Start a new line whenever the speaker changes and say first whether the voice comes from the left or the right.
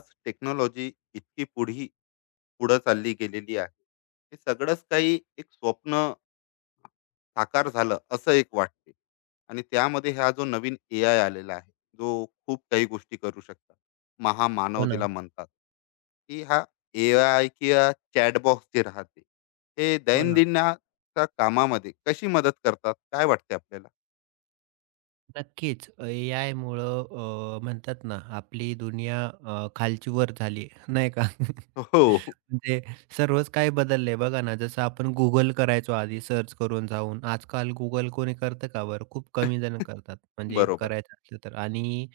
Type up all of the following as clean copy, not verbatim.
left: आज टेक्नॉलॉजी इतकी पुढं चालली गेलेली आहे. हे सगळंच काही एक स्वप्न साकार झालं असं एक वाटते. आणि त्यामध्ये हा जो नवीन ए आय आलेला आहे, जो खूप काही गोष्टी करू शकतात,
right: हो
left: महामानव ज्याला
right: ना,
left: म्हणतात, की हा ए आय किंवा चॅटबॉक्स जे राहते, हे
right: हो ना.
left: दैनंदिनाच्या कामामध्ये कशी मदत करतात, काय वाटते आपल्याला?
right: नक्कीच. एआयमुळं म्हणतात ना, आपली दुनिया खालची वर झाली, नाही का?
left: हो.
right: म्हणजे सर्वच काही बदललंय बघा ना, जसं आपण Google करायचो आधी सर्च करून जाऊन. आजकाल Google कोणी करतं का बरं? खूप कमी जण करतात, म्हणजे
left: बरोबर.
right: करायचं असलं तर. आणि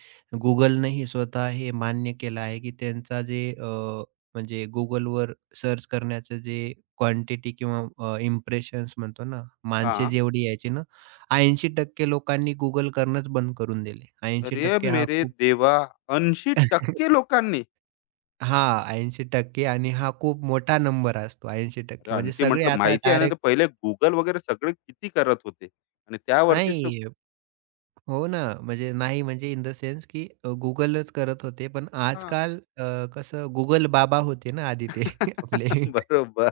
right: Googleनेही स्वतः हे मान्य केलं आहे, की त्यांचा जे म्हणजे Googleवर सर्च करण्याचं जे क्वांटिटी किंवा इम्प्रेशन्स म्हणतो ना,
left: हा.
right: माणसे जेवढी यायची ना 80% लोकांनी Google करणंच बंद करून दिले. ऐंशी
left: रे
right: टक्के हा
left: मेरे
right: खूप
left: देवा. 80% लोकांनी.
right: हां, टक्के आणि हा खूप मोठा नंबर असतो. ऐंशी
left: अरे
right: टक्के म्हणजे
left: अंशी
right: सगळे
left: म्हटलं
right: आता
left: माहिती आहे ना, तर
right: डायरेक्ट
left: पहिले Google वगैरे सगळं किती करत होते आणि त्यावरतीच तर.
right: नाही. हो ना, म्हणजे नाही, म्हणजे इन द सेन्स की Googleच करत होते. पण
left: हां.
right: आजकाल कसं Google बाबा होते ना आधी ते. आपले
left: बरोबर.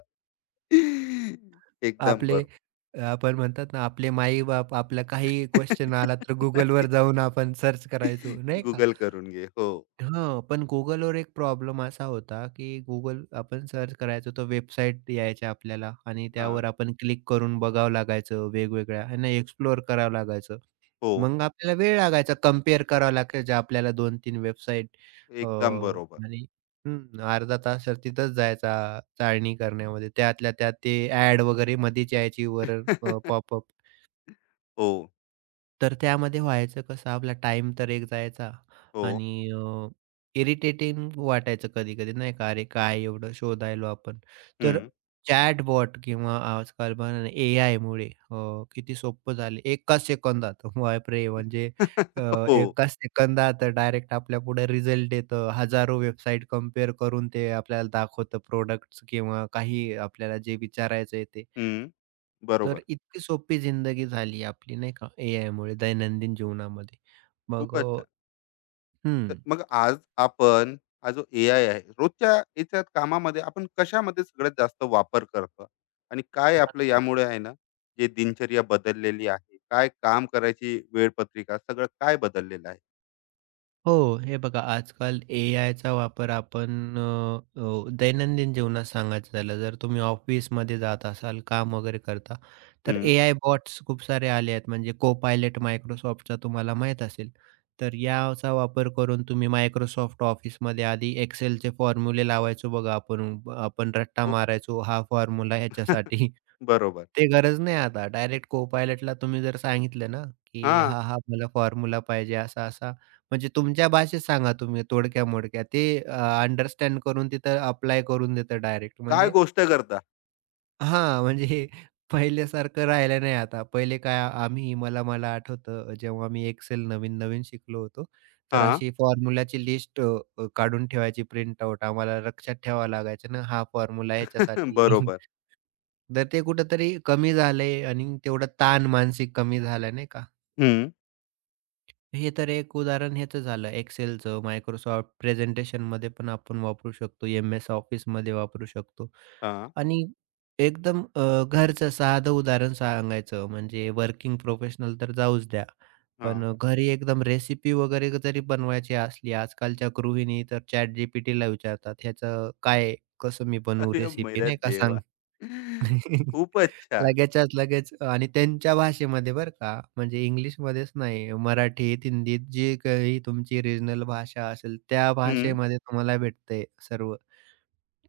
left: एकदम
right: आपले
left: बरोबर.
right: आपण म्हणतात ना, आपले माई-बाप आपला काही क्वेशन आला तर Googleवर जाऊन आपण सर्च करायचो नाही का?
left: Google करून घे. हो.
right: हां, पण Googleवर एक प्रॉब्लेम असा होता, की Google आपण सर्च करायचो तर वेबसाईट यायच्या आपल्याला आणि
left: हां.
right: त्यावर आपण क्लिक करून बघावं लागायचं वेगवेगळ्या आहे ना, एक्सप्लोअर करावं लागायचं.
left: हो.
right: मग आपल्याला वेळ लागायचा, कंपेअर करावं लागायचं आपल्याला 2-3 वेबसाईट.
left: एकदम बरोबर.
right: आणि हं, अर्धा तास तर तिथंच जायचा चाळणी करण्यामध्ये. त्यातल्या त्यात ते ॲड वगैरे मधीच यायची वर पॉपअप.
left: हो,
right: तर त्यामध्ये व्हायचं कसं, आपला टाइम तर एक जायचा
left: हो.
right: आणि इरिटेटिंग वाटायचं कधी-कधी नाही का, "अरे काय एवढं शोधायलो आपण." तर
left: हं.
right: चॅटबॉट किंवा आजकाल बघा ना एआयमुळे किती सोपं झाले. एका सेकंदात बापरे! म्हणजे अ,
left: हो.
right: एका सेकंदात डायरेक्ट आपल्यापुढे रिझल्ट येतं. हजारो वेबसाईट कंपेअर करून ते आपल्याला दाखवतं प्रॉडक्ट्स किंवा काही आपल्याला जे विचारायचं.
left: हं. बरोबर.
right: तर इतकी सोपी जिंदगी झाली आपली नाही का एआयमुळे दैनंदिन जीवनामध्ये. मग
left: खूपच छान. तर
right: हं.
left: मग आज आपण हा जो ए आय आहे रोजच्या याच्यात कामामध्ये आपण कशामध्ये सगळ्यात जास्त वापर करतो, आणि काय आपलं
right: नक्की.
left: यामुळे आहे ना, जे दिनचर्या बदललेली आहे, काय काम करायची वेळपत्रिका सगळं काय बदललेलं आहे?
right: हो, हे बघा आजकाल एआयचा वापर आपण दैनंदिन जीवनात सांगायचं झालं जर तुम्ही ऑफिसमध्ये जात असाल, काम वगैरे करता, तर
left: हम्म.
right: एआय बॉट्स खूप सारे आले आहेत. म्हणजे Co-Pilot Microsoftचा तुम्हाला माहीत असेल. तर याचा वापर करून तुम्ही Microsoft ऑफिसमध्ये आधी Excelचे फॉर्म्युले लावायचो बघा आपण, आपण रट्टा
left: हो.
right: मारायचो हा फॉर्म्युला ह्याच्यासाठी.
left: बरोबर.
right: ते गरज नाही आता. डायरेक्ट Co-Pilotला तुम्ही जर सांगितलं ना,
left: हा.
right: की "हा, हा मला फॉर्म्युला पाहिजे असा-असा." म्हणजे तुमच्या भाषेत सांगा तुम्ही तोडक्या-मोडक्या. ते अंडरस्टँड करून तिथं अप्लाय करून देतं डायरेक्ट.
left: काय
right: म्हणजे
left: गोष्ट करता?
right: हां, म्हणजे पहिल्यासारखं राहिलं नाही आता. पहिले काय आम्ही मला मला आठवतं जेव्हा मी Excel नवीन-नवीन शिकलो होतो, तर
left: हा.
right: अशी फॉर्म्युलाची लिस्ट काढून ठेवायची प्रिंटआउट. आम्हाला लक्षात ठेवावं लागायचं ना, हा फॉर्म्युला ह्याच्यासाठी.
left: बरोबर.
right: तर ते कुठेतरी कमी झालंय आणि तेवढा ताण मानसिक कमी झाला नाही का?
left: हम्म.
right: हे तर एक उदाहरण ह्याचं झालं Excelचं. Microsoft प्रेझेंटेशनमध्ये पण आपण वापरू शकतो, एम-एस ऑफिसमध्ये वापरू शकतो.
left: हा,
right: आणि एकदम घरचं साधं उदाहरण सांगायचं म्हणजे वर्किंग प्रोफेशनल तर जाऊच द्या.
left: हा.
right: पण घरी एकदम रेसिपी वगैरे जरी बनवायची असली, आजकालच्या गृहिणी तर ChatGPTला विचारतात, "ह्याचं काय, कसं मी बनवू
left: अरे
right: रेसिपी?"
left: मेरा
right: नाही का सांग.
left: देवा. खूपच छान.
right: लगेचच लगेच आणि त्यांच्या भाषेमध्ये बरं का, म्हणजे इंग्लिशमध्येच नाही, मराठीत, हिंदीत जी काही तुमची रिजनल भाषा असेल, त्या
left: हम्म.
right: भाषेमध्ये तुम्हाला भेटतंय सर्व.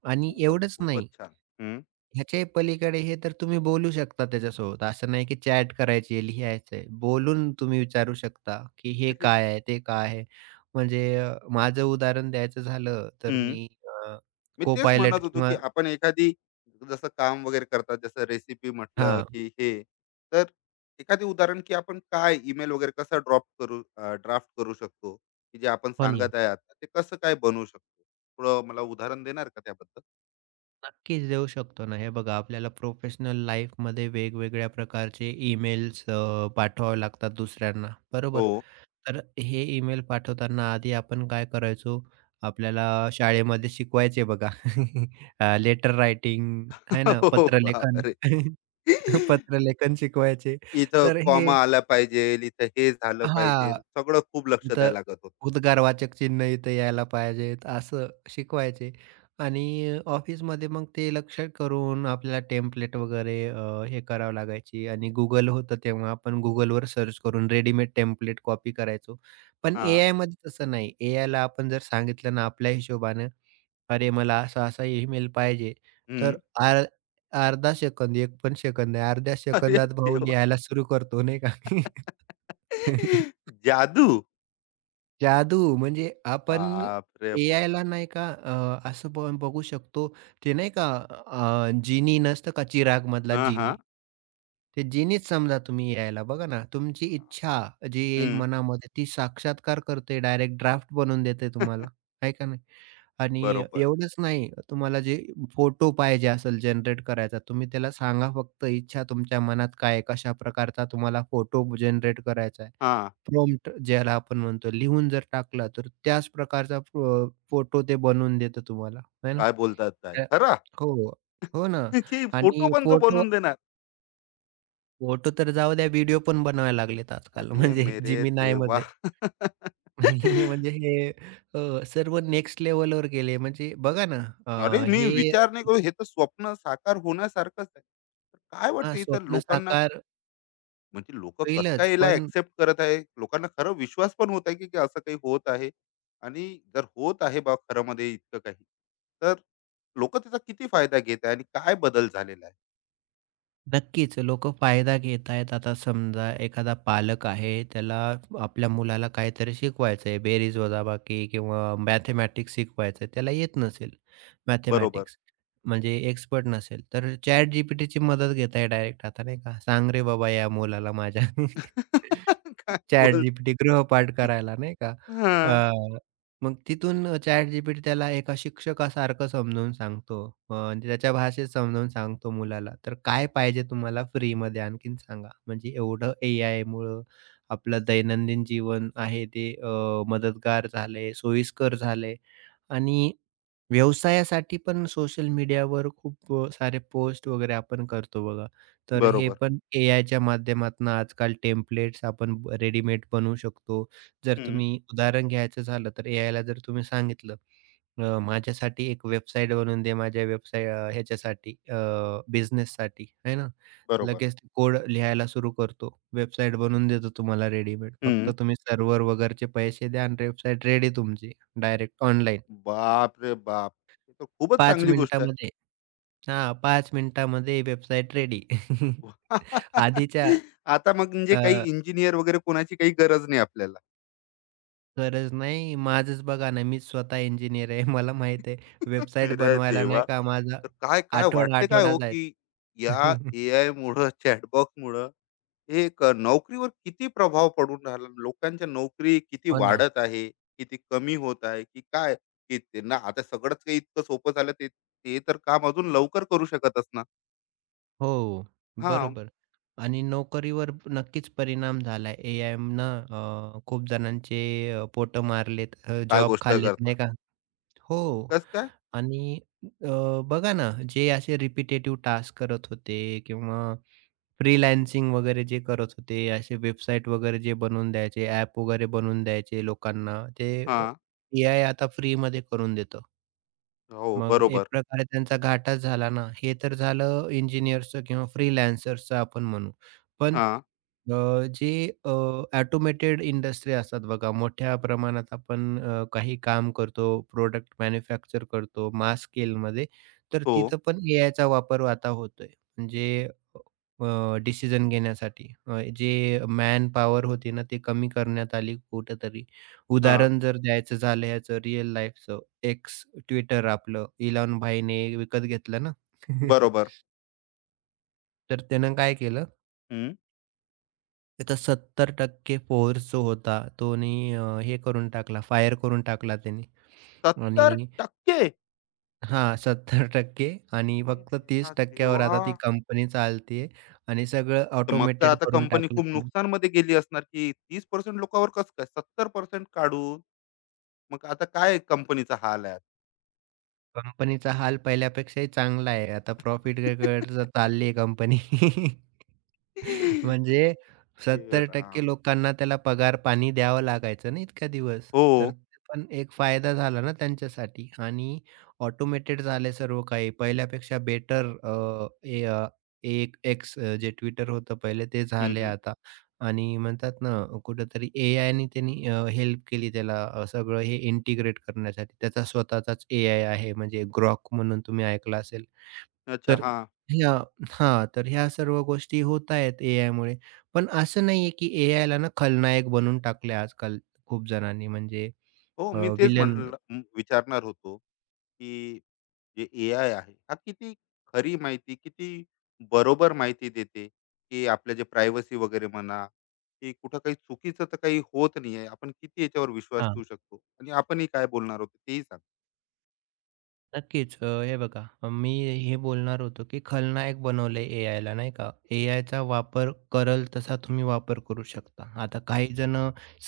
right: आणि
left: खूपच
right: एवढंच
left: खूपच
right: नाही,
left: छान. हम्म.
right: ह्याच्याही पलीकडे हे तर तुम्ही बोलू शकता त्याच्यासोबत. असं नाही की चॅट करायची आहे, लिहायचं आहे. बोलून तुम्ही विचारू शकता, की हे
left: अरे,
right: काय आहे? ते काय आहे? म्हणजे माझं उदाहरण द्यायचं झालं, तर
left: हम्म.
right: मी
left: मी तेच
right: को-पायलट
left: म्हणत होतो
right: किंवा
left: की आपण एखादी, जसं काम वगैरे करतात, जसं रेसिपी म्हटलं
right: हां,
left: की हे, तर एखादी उदाहरण की आपण काय ईमेल वगैरे कसा ड्रॉप करू, ड्राफ्ट करू शकतो, की जे आपण
right: हो ना.
left: सांगत आहे आता ते कसं काय बनवू शकतो? थोडं मला उदाहरण देणार का त्याबद्दल?
right: नक्कीच देऊ शकतो ना. हे बघा आपल्याला प्रोफेशनल लाईफमध्ये वेगवेगळ्या प्रकारचे ईमेल्स पाठवावे लागतात दुसऱ्यांना,
left: हो.
right: बरोबर? तर हे ईमेल पाठवताना आधी आपण काय करायचो, आपल्याला शाळेमध्ये शिकवायचे बघा. लेटर रायटिंग है ना,
left: हो, बाप
right: पत्रलेखन.
left: रे.
right: पत्रलेखन शिकवायचे.
left: इथं
right: तर हे
left: कॉमा आला पाहिजे, इथं हे झालं पाहिजे,
right: हां.
left: सगळं खूप लक्ष द्यायला
right: इथं
left: लागत होत.
right: उद्गारवाचक चिन्ह इथं यायला पाहिजेत, असं शिकवायचे. आणि ऑफिसमध्ये मग ते लक्ष करून आपल्याला टेम्प्लेट वगैरे हे करावं लागायची आणि Google होतं तेव्हा आपण Googleवर सर्च करून रेडीमेड टेम्प्लेट कॉपी करायचो. पण
left: हा.
right: एआयमध्ये तसं नाही. एआयला आपण जर सांगितलं ना आपल्या हिशोबानं, "अरे, मला असा-असा ईमेल पाहिजे," तर
left: हम्म.
right: अर अर्धा सेकंद, 1 पण सेकंद नाही, अर्ध्या
left: अरे
right: सेकंदात भाऊ
left: देवा.
right: लिहायला सुरू करतो, नाही का?
left: जादू.
right: जादू म्हणजे आपण
left: बाप रे बा.
right: एआयला नाही का असं पण बघू शकतो. ते नाही का जिनी नसतं का चिराग मधला
left: हा, हा.
right: जिनी? ते जिनीच समजा तुम्ही एआयला. बघा ना, तुमची इच्छा
left: बापरे!
right: जी येईल
left: हं.
right: मनामध्ये ती साक्षात्कार करते. डायरेक्ट ड्राफ्ट बनवून देते तुम्हाला. आहे का नाही? आणि
left: बरोबर.
right: एवढंच नाही, तुम्हाला जे फोटो पाहिजे असेल जनरेट करायचा, तुम्ही त्याला सांगा फक्त इच्छा तुमच्या मनात काय आहे? कशा प्रकारचा तुम्हाला फोटो जनरेट करायचा आहे?
left: हां.
right: प्रॉम्प्ट ज्याला आपण म्हणतो, लिहून जर टाकला, तर त्याच प्रकारचा फोटो ते बनवून देतं तुम्हाला, आहे ना?
left: काय बोलतात काय?
right: त्या
left: खरा?
right: हो, हो ना.
left: की फोटो
right: आणि
left: पण तो
right: फोटो
left: बनवून देणार?
right: फोटो तर जाऊ द्या, व्हिडिओ पण बनवायला लागलेत आजकाल.
left: अरे
right: म्हणजे
left: मेरे देवा!
right: Geminiमध्ये. म्हणजे हे सर्व नेक्स्ट लेव्हलवर गेले. म्हणजे बघा ना,
left: अरे, मी
right: हे
left: विचार नाही करू, हे तर स्वप्न साकार होण्यासारखंच आहे. तर काय
right: हां,
left: वाटतं इथं
right: स्वप्न
left: लोकांना?
right: साकार
left: म्हणजे लोकं कसं
right: होईलच,
left: काय याला
right: पण
left: एक्सेप्ट करत आहे? लोकांना खरं विश्वास पण होत आहे, की की असं काही होत आहे? आणि जर होत आहे बा खरंमध्ये इतकं काही, तर लोकं त्याचा किती फायदा घेत आहे आणि काय बदल झालेला आहे?
right: नक्कीच. लोकं फायदा घेत आहेत. आता समजा एखादा पालक आहे, त्याला आपल्या मुलाला काहीतरी शिकवायचं आहे, बेरीज वजाबाकी किंवा मॅथेमॅटिक्स शिकवायचं आहे. त्याला येत नसेल
left: बरोबर.
right: मॅथेमॅटिक्स, म्हणजे एक्सपर्ट नसेल, तर ChatGPTची मदत घेत आहे डायरेक्ट आता नाही का, "सांग रे बाबा या मुलाला माझ्या."
left: काय बोल.
right: ChatGPT गृहपाठ करायला नाही का?
left: हां.
right: मग तिथून ChatGPT त्याला एका शिक्षकासारखं समजावून सांगतो, आणि त्याच्या भाषेत समजावून सांगतो मुलाला. तर काय पाहिजे तुम्हाला फ्रीमध्ये आणखीन सांगा? म्हणजे एवढं एआयमुळं आपलं दैनंदिन जीवन आहे ते मदतगार झालंय, सोयीस्कर झालंय. आणि व्यवसायासाठी पण सोशल मीडियावर खूप सारे पोस्ट वगैरे आपण करतो बघा. तर हे
left: बरोबर,
right: पण एआयच्या माध्यमातून आजकाल टेम्पलेट्स आपण रेडीमेड बनवू शकतो. जर
left: हं.
right: तुम्ही उदाहरण घ्यायचं झालं तर एआयला जर तुम्ही सांगितलं, माझ्यासाठी एक वेबसाईट बनवून दे, माझ्या वेबसाईट ह्याच्यासाठी बिझनेससाठी आहे ना.
left: बरोबर.
right: लगेच कोड लिहायला सुरू करतो. वेबसाईट बनवून देतो तुम्हाला रेडीमेड. फक्त
left: हं.
right: तुम्ही सर्व्हर वगैरेचे पैसे द्या आणि वेबसाईट रेडी तुमची डायरेक्ट ऑनलाईन.
left: बाप रे बाप! हे तर खूपच
right: पाच
left: चांगली गोष्ट आहे.
right: मिनिटामध्ये हां, 5 मिनिटामध्ये वेबसाईट रेडी. आधीच्या
left: आता मग म्हणजे काही
right: अ,
left: इंजिनिअर वगैरे कोणाची काही गरज नाही आपल्याला.
right: गरज नाही. माझंच बघा ना, मीच स्वतः इंजिनिअर आहे. मला माहीत आहे वेबसाईट
left: मेरा
right: बनवायला नाही
left: देवा!
right: का माझा
left: तर काय, काय वाटते काय
right: आठवडा-आठवडा
left: हो,
right: जायचा.
left: की या एआयमुळं चॅटबॉटमुळं एक नोकरीवर किती प्रभाव पडून राहिला? लोकांच्या नोकरी किती
right: हो ना.
left: वाढत आहे, किती कमी होत आहे, की काय? की त्यांना आता सगळंच काही इतकं सोपं झालं, ते ते तर काम अजून लवकर करू शकत असणार.
right: हो,
left: हा.
right: बरोबर. आणि नोकरीवर नक्कीच परिणाम झाला आहे. एआयनं खूप जणांचे पोटं मारलेत,
left: काय
right: जॉब
left: गोष्ट
right: खाल्लेत
left: करता?
right: नाही का? हो.
left: कसं काय?
right: आणि अ, बघा ना, जे असे रिपिटेटिव्ह टास्क करत होते किंवा फ्रीलान्सिंग वगैरे जे करत होते, असे वेबसाईट वगैरे जे बनवून द्यायचे, ॲप वगैरे बनवून द्यायचे लोकांना, ते अ,
left: हां,
right: एआय आता फ्रीमध्ये करून देतं.
left: हो,
right: मग एक
left: बरोबर.
right: प्रकारे त्यांचा घाटाच झाला ना. हे तर झालं इंजिनिअर्सचं किंवा फ्रीलान्सर्सचं आपण म्हणू. पण
left: हां,
right: अ, जे अ, इंडस्ट्री असतात बघा, मोठ्या प्रमाणात आपण काही काम करतो, प्रोड़क्ट मॅन्युफॅक्चर करतो मास स्केलमध्ये, तर
left: हो,
right: तिथं पण एआयचा वापर आता होतोय. म्हणजे डिसिजन घेण्यासाठी. जे मॅन पॉवर होती ना, ती कमी करण्यात आली कुठेतरी.
left: हां,
right: उदाहरण जर द्यायचं झालं याचं रिअल लाईफचं, X Twitter आपलं इलॉन भाईने विकत घेतलं ना,
left: बरोबर.
right: तर त्यानं काय केलं,
left: हं,
right: त्याचा 70% फोर्स जो होता तोनी हे करून टाकला, फायर करून टाकला त्याने. आणि
left: 70%.
right: हां, सत्तर टक्के आणि
left: अरे
right: फक्त तीस
left: मेरा
right: वर
left: देवा!
right: आता ती कंपनी चालते आहे आणि सगळं
left: तर मग तर
right: ऑटोमेटेड
left: आता
right: करून
left: कंपनी
right: टाकलं
left: खूप
right: त्याने.
left: नुकसानमध्ये गेली असणार, की 30% लोकांवर कसं काय 70% काढून? मग आता काय कंपनीचा हाल आहे? आता?
right: कंपनीचा हाल पहिल्यापेक्षाही चांगला आहे. आता प्रॉफिटकडे चालली आहे कंपनी. म्हणजे
left: हे राम!
right: 70% लोकांना त्याला पगार पाणी द्यावं लागायचं ना इतका दिवस.
left: हो.
right: तर ते पण एक फायदा झाला ना त्यांच्यासाठी आणि ऑटोमेटेड झाले सर्व काही. पहिल्यापेक्षा बेटर अ, ए एक एक्स जे Twitter होतं पहिले ते
left: हं,
right: झाले
left: हं.
right: आता. आणि म्हणतात ना, कुठेतरी एआयने त्यांनी हेल्प केली त्याला, सगळं हे इंटिग्रेट करण्यासाठी. त्याचा स्वतःचाच एआय आहे, म्हणजे Grok म्हणून तुम्ही ऐकलं असेल.
left: अच्छा,
right: तर
left: हां.
right: ह्या हां, तर ह्या सर्व गोष्टी होत आहेत एआयमुळे. पण असं नाहीये की एआयला ना खलनायक बनवून टाकले आजकाल खूप जणांनी, म्हणजे
left: हो, मी तेच
right: विलन.
left: म्हटलं, विचारणार होतो, की जे एआय आहे हा किती खरी माहिती, किती बरोबर माहिती देते, की आपल्या जे प्रायव्हसी वगैरे म्हणा, की कुठं काही चुकीचं तर काही होत नाही आहे, आपण किती याच्यावर विश्वास ठेवू शकतो? आणि आपणही काय बोलणार होतो तेही सांग.
right: नक्कीच. हे बघा, मी हे बोलणार होतो, की खलनायक बनवलंय एआयला नाही का? एआयचा वापर करल तसा तुम्ही वापर करू शकता. आता काही जण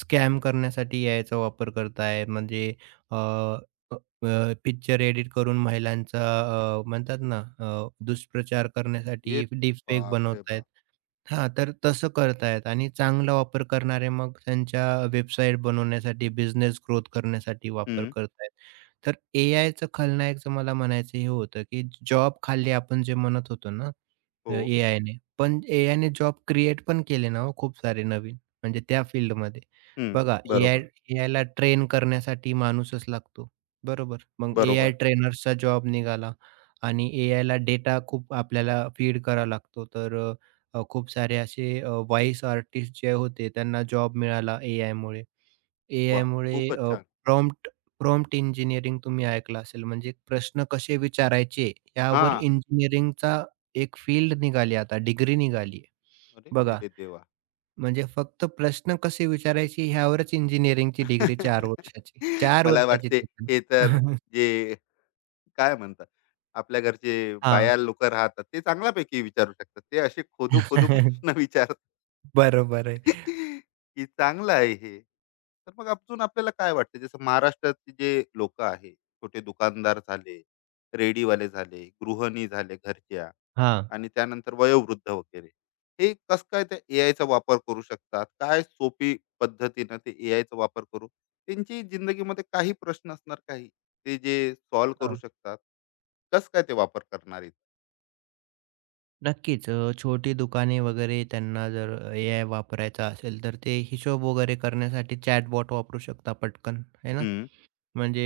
right: स्कॅम करण्यासाठी एआयचा वापर करताय. म्हणजे अ, अ, अ, पिक्चर एडिट करून महिलांचा म्हणतात ना दुष्प्रचार
left: हे.
right: करण्यासाठी डीपफेक
left: बाप रे
right: बनवतायत.
left: बाप.
right: हां, तर तसं करतायत आणि चांगला वापर करणारे मग त्यांच्या वेबसाईट बनवण्यासाठी, बिझनेस ग्रोथ करण्यासाठी वापर
left: हम्म,
right: करतायत. तर एआयचं खलनायक मला म्हणायचं हे होतं, की जॉब खाली आपण जे म्हणत होतो ना, अ,
left: हो.
right: ने पण एआयने जॉब क्रिएट पण केले ना हो खूप सारे नवीन, म्हणजे त्या फील्डमध्ये.
left: हम्म,
right: बघा एआय
left: बरोबर.
right: एआयला ट्रेन करण्यासाठी माणूसच लागतो, बरोबर? मग
left: बरोबर.
right: एआय ट्रेनर्सचा जॉब निघाला आणि एआयला डेटा खूप आपल्याला फीड करावा लागतो. तर खूप सारे असे व्हॉईस आर्टिस्ट जे होते त्यांना जॉब मिळाला एआयमुळे.
left: वा.
right: एआयमुळे
left: खूपच
right: अ,
left: छान.
right: प्रॉम्प्ट प्रॉम्प्ट इंजिनिअरिंग तुम्ही ऐकलं असेल, म्हणजे प्रश्न कसे विचारायचे
left: हा.
right: यावर इंजिनिअरिंगचा एक फील्ड निघाली आता, डिग्री निघाली आहे.
left: अरे
right: बघा,
left: मेरे देवा.
right: म्हणजे फक्त प्रश्न कसे विचारायचे ह्यावरच इंजिनिअरिंगची डिग्री 4 वर्षाची. 4
left: मला
right: वर्षाची
left: वाटते
right: ती पण.
left: हे तर जे काय म्हणतात आपल्या घरचे
right: हां.
left: बाया लोक राहतात, ते चांगल्यापैकी विचारू शकतात. ते असे खोदू खोदू प्रश्न विचारतात.
right: बरोबर आहे.
left: की चांगलं आहे हे. तर मग अजून आपल्याला काय वाटतं, जसं महाराष्ट्रात जे लोक आहे, छोटे दुकानदार झाले, रेडीवाले झाले, गृहिणी झाले घरच्या,
right: हां.
left: आणि त्यानंतर वयोवृद्ध वगैरे. हे कसं काय त्या एआयचा वापर करू शकतात? काय सोपी पद्धतीनं ते एआयचा वापर करू, त्यांची जिंदगीमध्ये काही प्रश्न असणार काही, ते जे सॉल्व्ह करू
right: हां.
left: शकतात. कसं काय ते वापर करणार आहेत?
right: नक्कीच छोटी दुकाने वगैरे त्यांना जर एआय वापरायचा असेल, तर ते हिशोब वगैरे करण्यासाठी चॅटबॉट वापरू शकता पटकन, है ना?
left: हं.
right: म्हणजे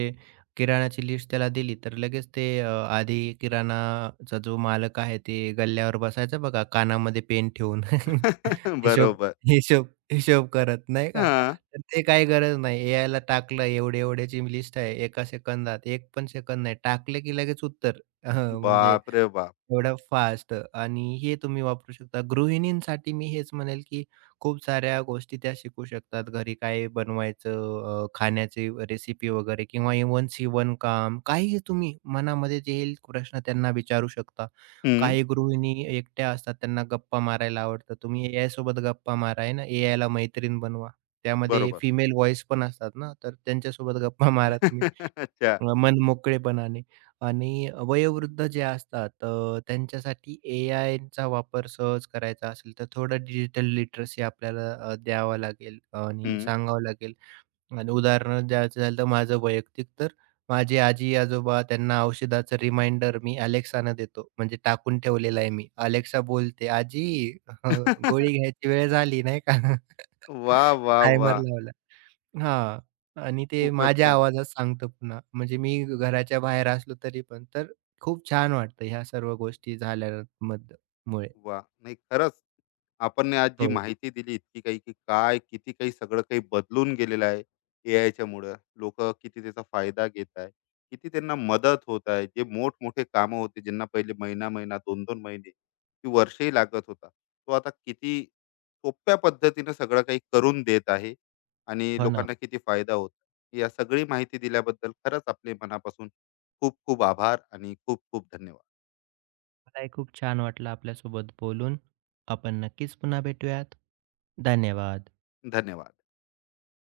right: किराणाची लिस्ट त्याला दिली, तर लगेच ते आधी किराणाचा जो मालक आहे, ते गल्ल्यावर बसायचा बघा, कानामध्ये पेन ठेवून. हिशोब
left: बरोबर.
right: हिशोब हिशोब करत, नाही का?
left: हां.
right: तर ते काही गरज नाही. एआयला टाकलं, एवढे-एवढ्याची लिस्ट आहे, एका सेकंदात, एक पण सेकंद नाही. टाकलं की लगेच उत्तर. हं, म्हणजे
left: बापरे बाप!
right: एवढं फास्ट आणि हे तुम्ही वापरू शकता. गृहिणींसाठी मी हेच म्हणेल, की खूप साऱ्या गोष्टी त्या शिकू शकतात. घरी काय बनवायचं, खाण्याची रेसिपी वगैरे किंवा इव्हन काम काही तुम्ही मनामध्ये जे येईल प्रश्न त्यांना विचारू शकता.
left: हं.
right: काही गृहिणी एकट्या असतात, त्यांना गप्पा मारायला आवडतं. तुम्ही एआयसोबत गप्पा मारा आहे ना, एआयला मैत्रीण बनवा. त्यामध्ये
left: बरोबर.
right: फिमेल व्हॉईस पण असतात ना, तर त्यांच्यासोबत गप्पा मारा तुम्ही.
left: अच्छा.
right: मनमोकळेपणाने. आणि वयोवृद्ध जे असतात त्यांच्यासाठी एआयचा वापर सहज करायचा असेल, तर थोडं डिजिटल लिटरसी आपल्याला द्यावा लागेल आणि
left: हं.
right: सांगावं लागेल. आणि उदाहरण द्यायचं झालं तर माझं वैयक्तिक, तर माझे आजी-आजोबा, त्यांना औषधाचं रिमाइंडर मी Alexaनं देतो. म्हणजे टाकून ठेवलेला आहे मी. Alexa बोलते, "आजी हं, गोळी घ्यायची वेळ झाली." नाही का?
left: वा, वा, वा,
right: टायमर लावला. हां. आणि ते
left: खूपच
right: माझ्या
left: छान.
right: आवाजात सांगतं पुन्हा. म्हणजे मी घराच्या बाहेर असलो तरी पण. तर खूप छान वाटतं ह्या सर्व गोष्टी झाल्यानंतर.
left: वाह! नाही खरंच, आपण आज जी
right: हो.
left: माहिती दिली इतकी काही की काय, किती काही सगळं काही बदलून गेलेलं आहे एआयच्या मुळे, लोक किती त्याचा फायदा घेत आहे, किती त्यांना मदत होत आहे, जे मोठमोठे कामं होते ज्यांना पहिले महिना महिना दोन दोन महिने की वर्षही लागत होता, तो आता किती सोप्या पद्धतीने सगळं काही करून देत आहे, आणि
right: हो ना.
left: लोकांना किती फायदा होत आहे. या सगळी माहिती दिल्याबद्दल खरंच आपले मनापासून खूप खूप आभार आणि खूप खूप धन्यवाद.
right: मलाही खूप छान वाटलं आपल्यासोबत बोलून. आपण नक्कीच पुन्हा भेटूयात. धन्यवाद.
left: धन्यवाद.